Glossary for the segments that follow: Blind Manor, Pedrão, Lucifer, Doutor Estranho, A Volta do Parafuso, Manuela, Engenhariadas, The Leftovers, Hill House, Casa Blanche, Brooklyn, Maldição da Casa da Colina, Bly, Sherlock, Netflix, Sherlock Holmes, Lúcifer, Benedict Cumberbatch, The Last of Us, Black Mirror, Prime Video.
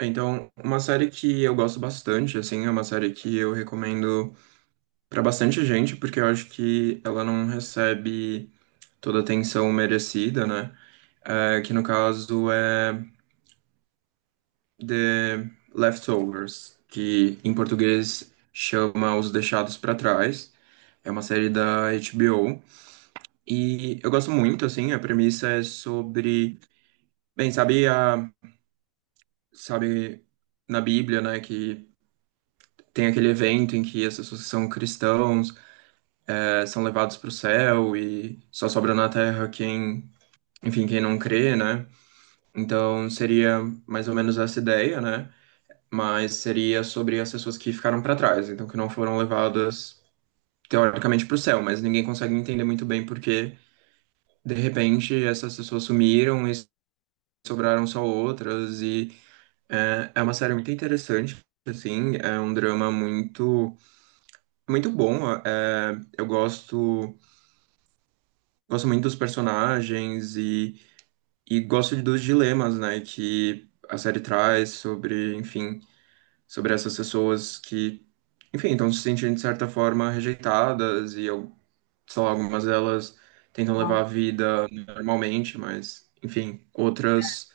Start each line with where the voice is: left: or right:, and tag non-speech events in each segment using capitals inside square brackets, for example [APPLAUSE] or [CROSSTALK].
right: Então, uma série que eu gosto bastante, assim, é uma série que eu recomendo pra bastante gente, porque eu acho que ela não recebe toda a atenção merecida, né? É, que no caso é The Leftovers, que em português chama Os Deixados pra Trás. É uma série da HBO e eu gosto muito, assim, a premissa é sobre, bem, sabe na Bíblia, né, que tem aquele evento em que as pessoas que são cristãos são levados para o céu e só sobra na terra quem, enfim, quem não crê, né? Então seria mais ou menos essa ideia, né? Mas seria sobre as pessoas que ficaram para trás, então que não foram levadas teoricamente para o céu, mas ninguém consegue entender muito bem porque de repente essas pessoas sumiram e sobraram só outras e é uma série muito interessante, assim, é um drama muito bom. eh, eu gosto muito dos personagens e gosto dos dilemas, né, que a série traz sobre, enfim, sobre essas pessoas que, enfim, estão se sentindo de certa forma rejeitadas e, eu, sei lá, algumas delas tentam levar
left: Ó.
right: a vida normalmente, mas, enfim, outras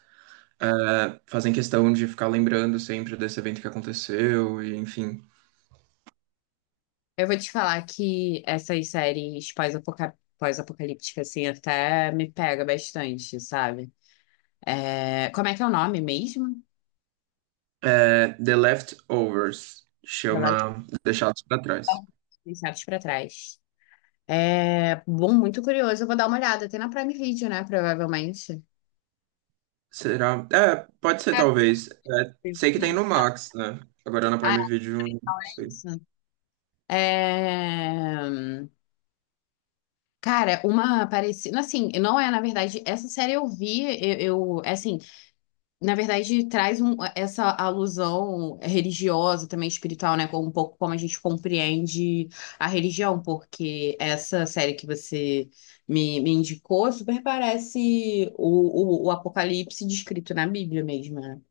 right: fazem questão de ficar lembrando sempre desse evento que aconteceu e, enfim.
left: Eu vou te falar que essas séries pós-apocalípticas, assim, até me pega bastante, sabe? É, como é que é o nome mesmo?
right: Eh, The Leftovers
left: The Last
right: chama Deixados para Trás.
left: of Us, Deixados pra trás. É bom, muito curioso. Eu vou dar uma olhada. Tem na Prime Video, né? Provavelmente.
right: Será? É, pode ser,
left: É
right: talvez. É,
left: possível,
right: sei que tem
left: né?
right: no Max, né? Agora na
left: Ah,
right: Prime Video, não
left: é
right: sei.
left: isso. É, cara, uma parecida. Assim, não é, na verdade, essa série eu vi, eu, eu é assim, na verdade, traz essa alusão religiosa, também espiritual, né? Um pouco como a gente compreende a religião, porque essa série que você me indicou super parece o Apocalipse descrito na Bíblia mesmo, né?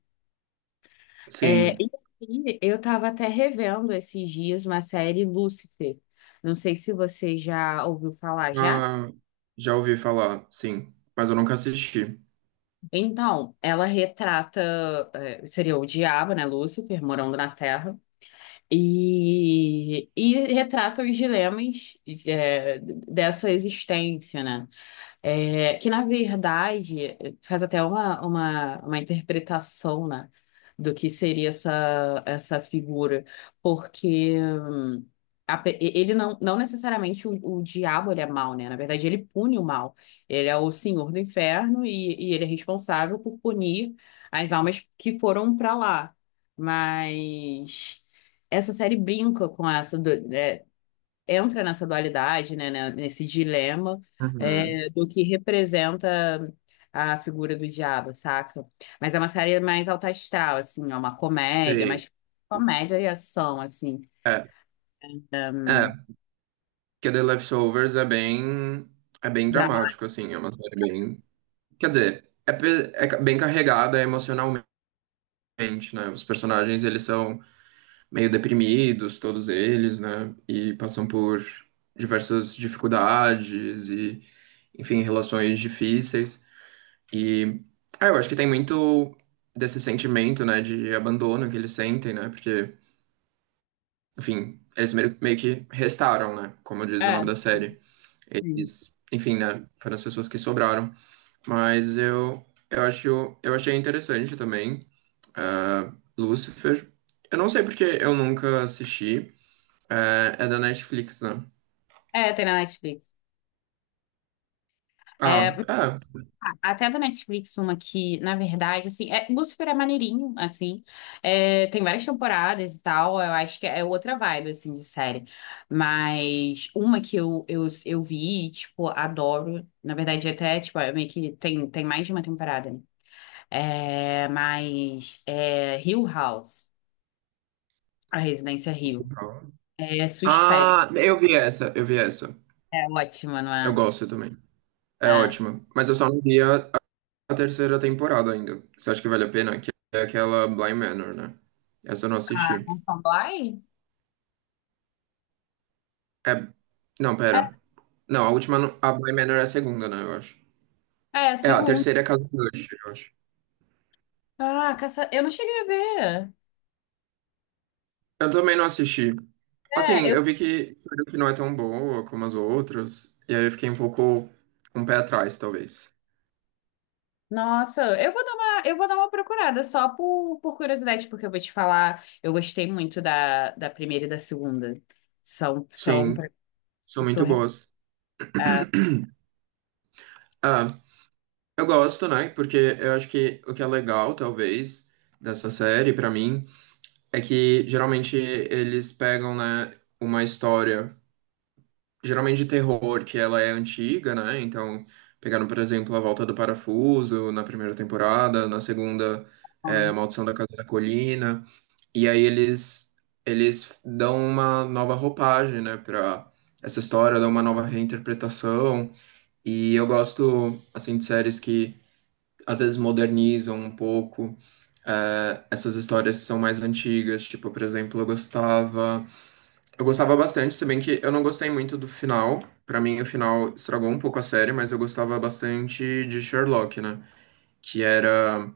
left: É,
right: Sim.
left: e aí, eu estava até revendo esses dias uma série Lúcifer. Não sei se você já ouviu falar já.
right: Ah, já ouvi falar, sim. Mas eu nunca assisti.
left: Então, ela retrata, seria o diabo, né? Lúcifer, morando na Terra. E retrata os dilemas dessa existência, né? É, que na verdade faz até uma interpretação, né, do que seria essa figura, porque ele não necessariamente o diabo ele é mau, né? Na verdade, ele pune o mal. Ele é o senhor do inferno e ele é responsável por punir as almas que foram para lá. Mas essa série brinca com essa, entra nessa dualidade, né, nesse dilema
right: Uhum.
left: do que representa a figura do diabo, saca? Mas é uma série mais alta astral, assim, é uma comédia,
right: Sei.
left: mais comédia e ação, assim,
right: É, é. Que The Leftovers é bem... É bem
left: drama.
right: dramático, assim. É uma série bem... Quer dizer, é, bem carregada emocionalmente, né? Os personagens, eles são... meio deprimidos, todos eles, né? E passam por diversas dificuldades e, enfim, relações difíceis. E ah, eu acho que tem muito desse sentimento, né, de abandono que eles sentem, né? Porque, enfim, eles meio que restaram, né? Como diz o
left: É,
right: nome da série.
left: sim.
right: Eles, enfim, né? Foram as pessoas que sobraram. Mas eu acho, eu achei interessante também. Ah, Lucifer. Eu não sei porque eu nunca assisti, é, é da Netflix, né?
left: É, tem na Netflix. É,
right: Ah, é.
left: Ah, até da Netflix, uma que, na verdade, assim, é, Lucifer é maneirinho, assim, é, tem várias temporadas e tal, eu acho que é outra vibe, assim, de série, mas uma que eu, eu vi, e, tipo, adoro, na verdade, até, tipo, é meio que tem, tem mais de uma temporada, né, é, mas é Hill House, a Residência Hill, é suspeita,
right: Ah, eu vi essa.
left: é ótima, não
right: Eu
left: é?
right: gosto também. É
left: É.
right: ótima. Mas eu só não vi a terceira temporada ainda. Você acha que vale a pena? Que é aquela Blind Manor, né? Essa eu não
left: Ah,
right: assisti.
left: não são Bly?
right: É. Não, pera. Não, a última. A Blind Manor é a segunda, né? Eu acho.
left: É, é,
right: É, a
left: segundo.
right: terceira é Casa Blanche, eu acho.
left: Ah, caça... eu não cheguei a ver.
right: Eu também não assisti.
left: É,
right: Assim,
left: eu...
right: eu vi que não é tão boa como as outras, e aí eu fiquei um pouco com o pé atrás, talvez.
left: Nossa, eu vou dar uma procurada só por curiosidade, porque eu vou te falar, eu gostei muito da, da primeira e da segunda. São, são pra-
right: Sim, são muito
left: surreal.
right: boas.
left: ah,
right: [CLEARS THROAT] Ah, eu gosto, né? Porque eu acho que o que é legal, talvez, dessa série, pra mim, é que geralmente eles pegam, né, uma história, geralmente de terror, que ela é antiga, né? Então, pegaram, por exemplo, A Volta do Parafuso na primeira temporada, na segunda, é, Maldição da Casa da Colina. E aí eles dão uma nova roupagem, né, para essa história, dão uma nova reinterpretação. E eu gosto assim de séries que às vezes modernizam um pouco. Essas histórias que são mais antigas, tipo, por exemplo, eu gostava bastante, se bem que eu não gostei muito do final. Pra mim, o final estragou um pouco a série, mas eu gostava bastante de Sherlock, né? Que era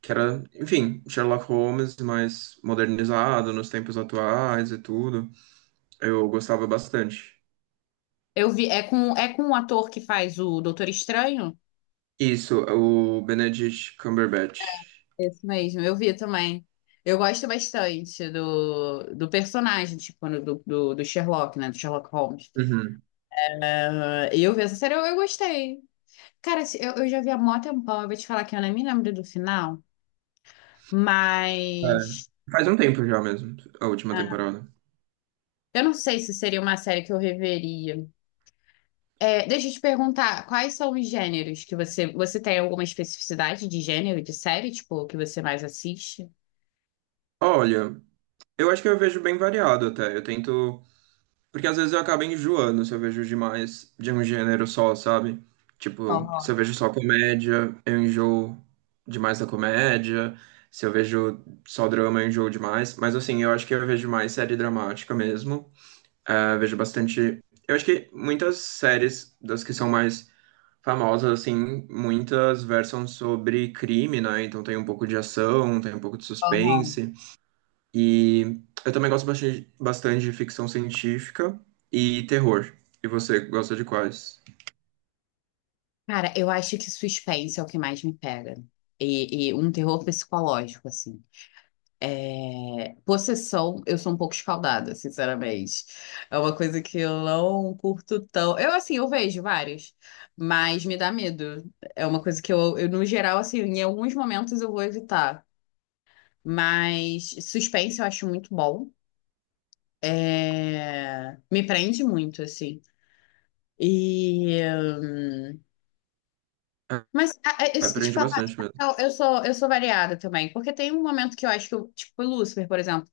right: que era, enfim, Sherlock Holmes, mas modernizado nos tempos atuais e tudo. Eu gostava bastante.
left: Eu vi, é com o ator que faz o Doutor Estranho?
right: Isso, o Benedict Cumberbatch.
left: Esse mesmo, eu vi também. Eu gosto bastante do, do personagem, tipo, do Sherlock, né? Do Sherlock Holmes.
right: Uhum.
left: Ah, e eu vi essa série, eu gostei. Cara, eu já vi há mó tempão, eu vou te falar que eu nem me lembro do final, mas.
right: É. Faz um tempo já mesmo, a última
left: Ah,
right: temporada.
left: eu não sei se seria uma série que eu reveria. É, deixa eu te perguntar, quais são os gêneros que você... Você tem alguma especificidade de gênero de série, tipo, que você mais assiste?
right: Olha, eu acho que eu vejo bem variado até. Eu tento. Porque às vezes eu acabo enjoando se eu vejo demais de um gênero só, sabe? Tipo, se
left: Aham,
right: eu vejo só comédia, eu enjoo demais da comédia. Se eu vejo só drama, eu enjoo demais. Mas assim, eu acho que eu vejo mais série dramática mesmo. Eh, vejo bastante. Eu acho que muitas séries das que são mais famosas, assim, muitas versam sobre crime, né? Então tem um pouco de ação, tem um pouco de
left: aham.
right: suspense. E eu também gosto bastante, bastante de ficção científica e terror. E você gosta de quais?
left: Cara, eu acho que suspense é o que mais me pega. E um terror psicológico, assim. É, possessão, eu sou um pouco escaldada, sinceramente. É uma coisa que eu não curto tão. Eu, assim, eu vejo vários, mas me dá medo. É uma coisa que eu, no geral, assim, em alguns momentos eu vou evitar. Mas suspense eu acho muito bom. É, me prende muito, assim. E. hum,
right: Ah,
left: Mas, eu, se te
right: aprende
left: falar,
right: bastante mesmo.
left: eu sou variada também, porque tem um momento que eu acho que eu, tipo, Lucifer, por exemplo.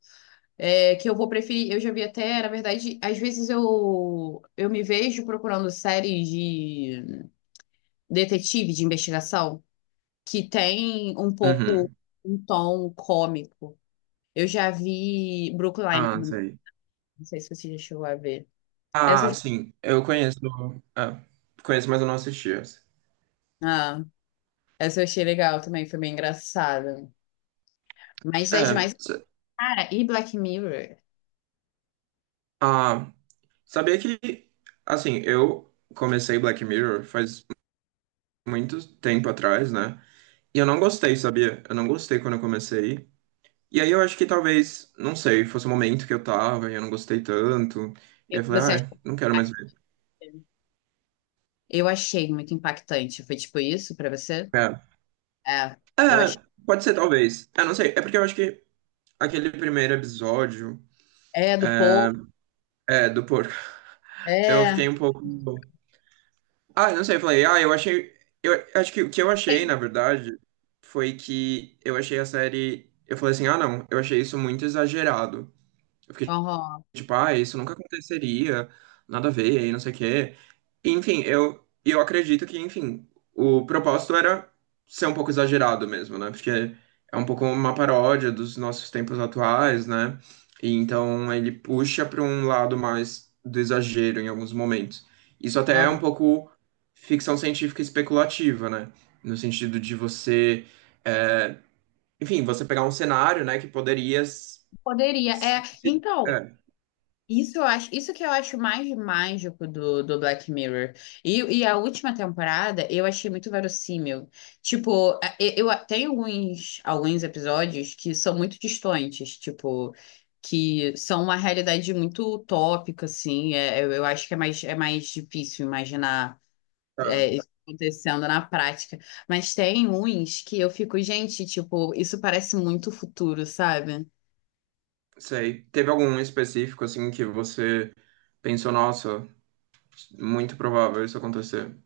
left: É, que eu vou preferir, eu já vi até, na verdade, às vezes eu me vejo procurando séries de detetive, de investigação, que tem um pouco
right: Uhum.
left: um tom cômico. Eu já vi Brooklyn,
right: Ah, sei.
left: não sei se você já chegou a ver. Essa,
right: Ah,
left: eu-
right: sim. Eu conheço. Ah, conheço, mas eu não assisti essa.
left: ah, essa eu achei legal também, foi bem engraçada. Mas das
right: É.
left: demais, cara, e Black Mirror?
right: Ah, sabia que, assim, eu comecei Black Mirror faz muito tempo atrás, né? E eu não gostei, sabia? Eu não gostei quando eu comecei. E aí eu acho que talvez, não sei, fosse o momento que eu tava e eu não gostei tanto. E aí eu falei,
left: Você
right: ah,
left: achou
right: não quero mais ver.
left: impactante? Eu achei muito impactante. Foi tipo isso pra você?
right: É.
left: É, eu achei.
right: É, pode ser talvez. Ah, não sei. É porque eu acho que aquele primeiro episódio,
left: É, do povo.
right: é, do porco, eu
left: É,
right: fiquei um pouco. Ah, não sei, eu falei, ah, eu achei. Eu acho que o que eu achei, na verdade, foi que eu achei a série. Eu falei assim, ah, não, eu achei isso muito exagerado. Eu fiquei
left: aham,
right: tipo, ah, isso nunca aconteceria, nada a ver, e não sei o quê. Enfim, eu acredito que, enfim, o propósito era ser um pouco exagerado mesmo, né? Porque é um pouco uma paródia dos nossos tempos atuais, né? E então ele puxa para um lado mais do exagero em alguns momentos. Isso até é um
left: aham.
right: pouco ficção científica especulativa, né? No sentido de você, é, enfim, você pegar um cenário, né, que poderia
left: Poderia. É,
right: se-
left: então,
right: é,
left: isso que eu acho mais mágico do, do Black Mirror. E a última temporada eu achei muito verossímil. Tipo, eu, tem alguns, alguns episódios que são muito distantes, tipo, que são uma realidade muito utópica, assim. Eu acho que é mais difícil imaginar.
right: tá.
left: É, isso acontecendo na prática. Mas tem uns que eu fico, gente, tipo, isso parece muito futuro, sabe?
right: Sei. Teve algum específico, assim, que você pensou, nossa, muito provável isso acontecer?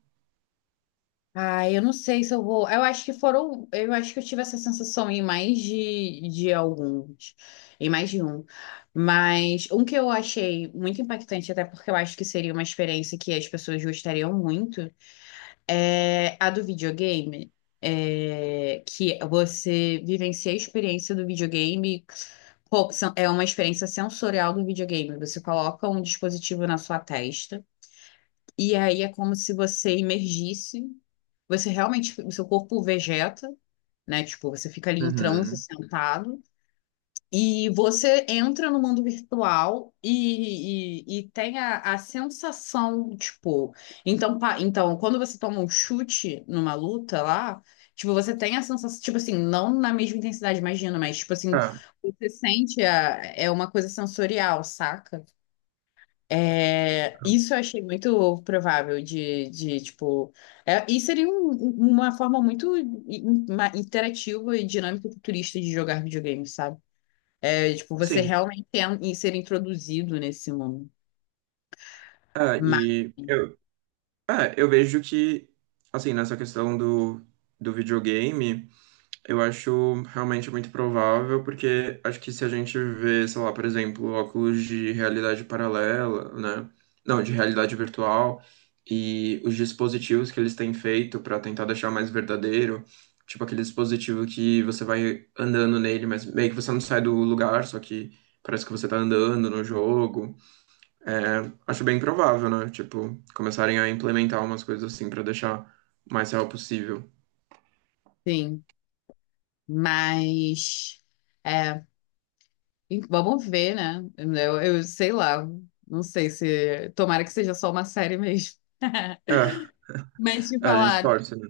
left: Ah, eu não sei se eu vou. Eu acho que foram. Eu acho que eu tive essa sensação em mais de alguns, em mais de um. Mas um que eu achei muito impactante, até porque eu acho que seria uma experiência que as pessoas gostariam muito, é a do videogame, é, que você vivencia a experiência do videogame, pô, é uma experiência sensorial do videogame. Você coloca um dispositivo na sua testa, e aí é como se você imergisse, você realmente, o seu corpo vegeta, né? Tipo, você fica ali em transe
right: Uhum.
left: sentado. E você entra no mundo virtual e tem a sensação, tipo. Então, então, quando você toma um chute numa luta lá, tipo, você tem a sensação, tipo assim, não na mesma intensidade, imagina, mas, tipo assim,
right: Ah,
left: você sente a, é uma coisa sensorial, saca? É, isso eu achei muito provável de tipo. É, e seria uma forma muito interativa e dinâmica e futurista de jogar videogame, sabe? É, tipo, você
right: sim.
left: realmente em ser introduzido nesse mundo.
right: Ah,
left: Mas,
right: e eu, ah, eu vejo que, assim, nessa questão do, do videogame. Eu acho realmente muito provável, porque acho que se a gente vê, sei lá, por exemplo, óculos de realidade paralela, né? Não, de realidade virtual, e os dispositivos que eles têm feito para tentar deixar mais verdadeiro, tipo aquele dispositivo que você vai andando nele, mas meio que você não sai do lugar, só que parece que você tá andando no jogo. É, acho bem provável, né? Tipo, começarem a implementar umas coisas assim para deixar o mais real possível.
left: sim, mas é, e vamos ver, né? Eu sei lá, não sei se tomara que seja só uma série mesmo. [LAUGHS]
right: É,
left: Mas te
right: a gente
left: falar,
right: torce, né?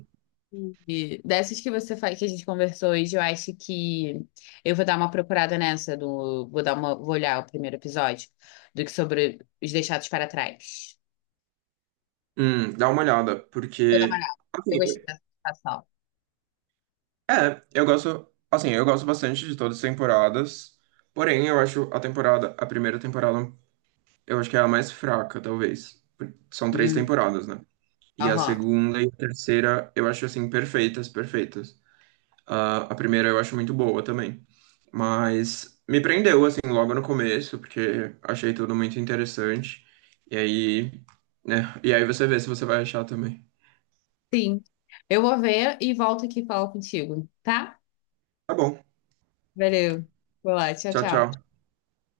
left: dessas que você faz, que a gente conversou hoje, eu acho que eu vou dar uma procurada nessa do, vou olhar o primeiro episódio do que sobre os deixados para trás.
right: Dá uma olhada,
left: Vou dar uma
right: porque
left: olhada. Eu
right: assim,
left: gostei dessa sensação.
right: é, eu gosto, assim, eu gosto bastante de todas as temporadas. Porém, eu acho a temporada, a primeira temporada, eu acho que é a mais fraca, talvez. São três
left: Hum,
right: temporadas, né? E a
left: aham.
right: segunda e a terceira, eu acho assim perfeitas, perfeitas. Ah, a primeira eu acho muito boa também. Mas me prendeu assim logo no começo, porque achei tudo muito interessante. E aí, né? E aí você vê se você vai achar também.
left: Sim. Eu vou ver e volto aqui falar contigo, tá?
right: Tá bom.
left: Valeu. Vou lá. Tchau,
right: Tchau,
left: tchau.
right: tchau.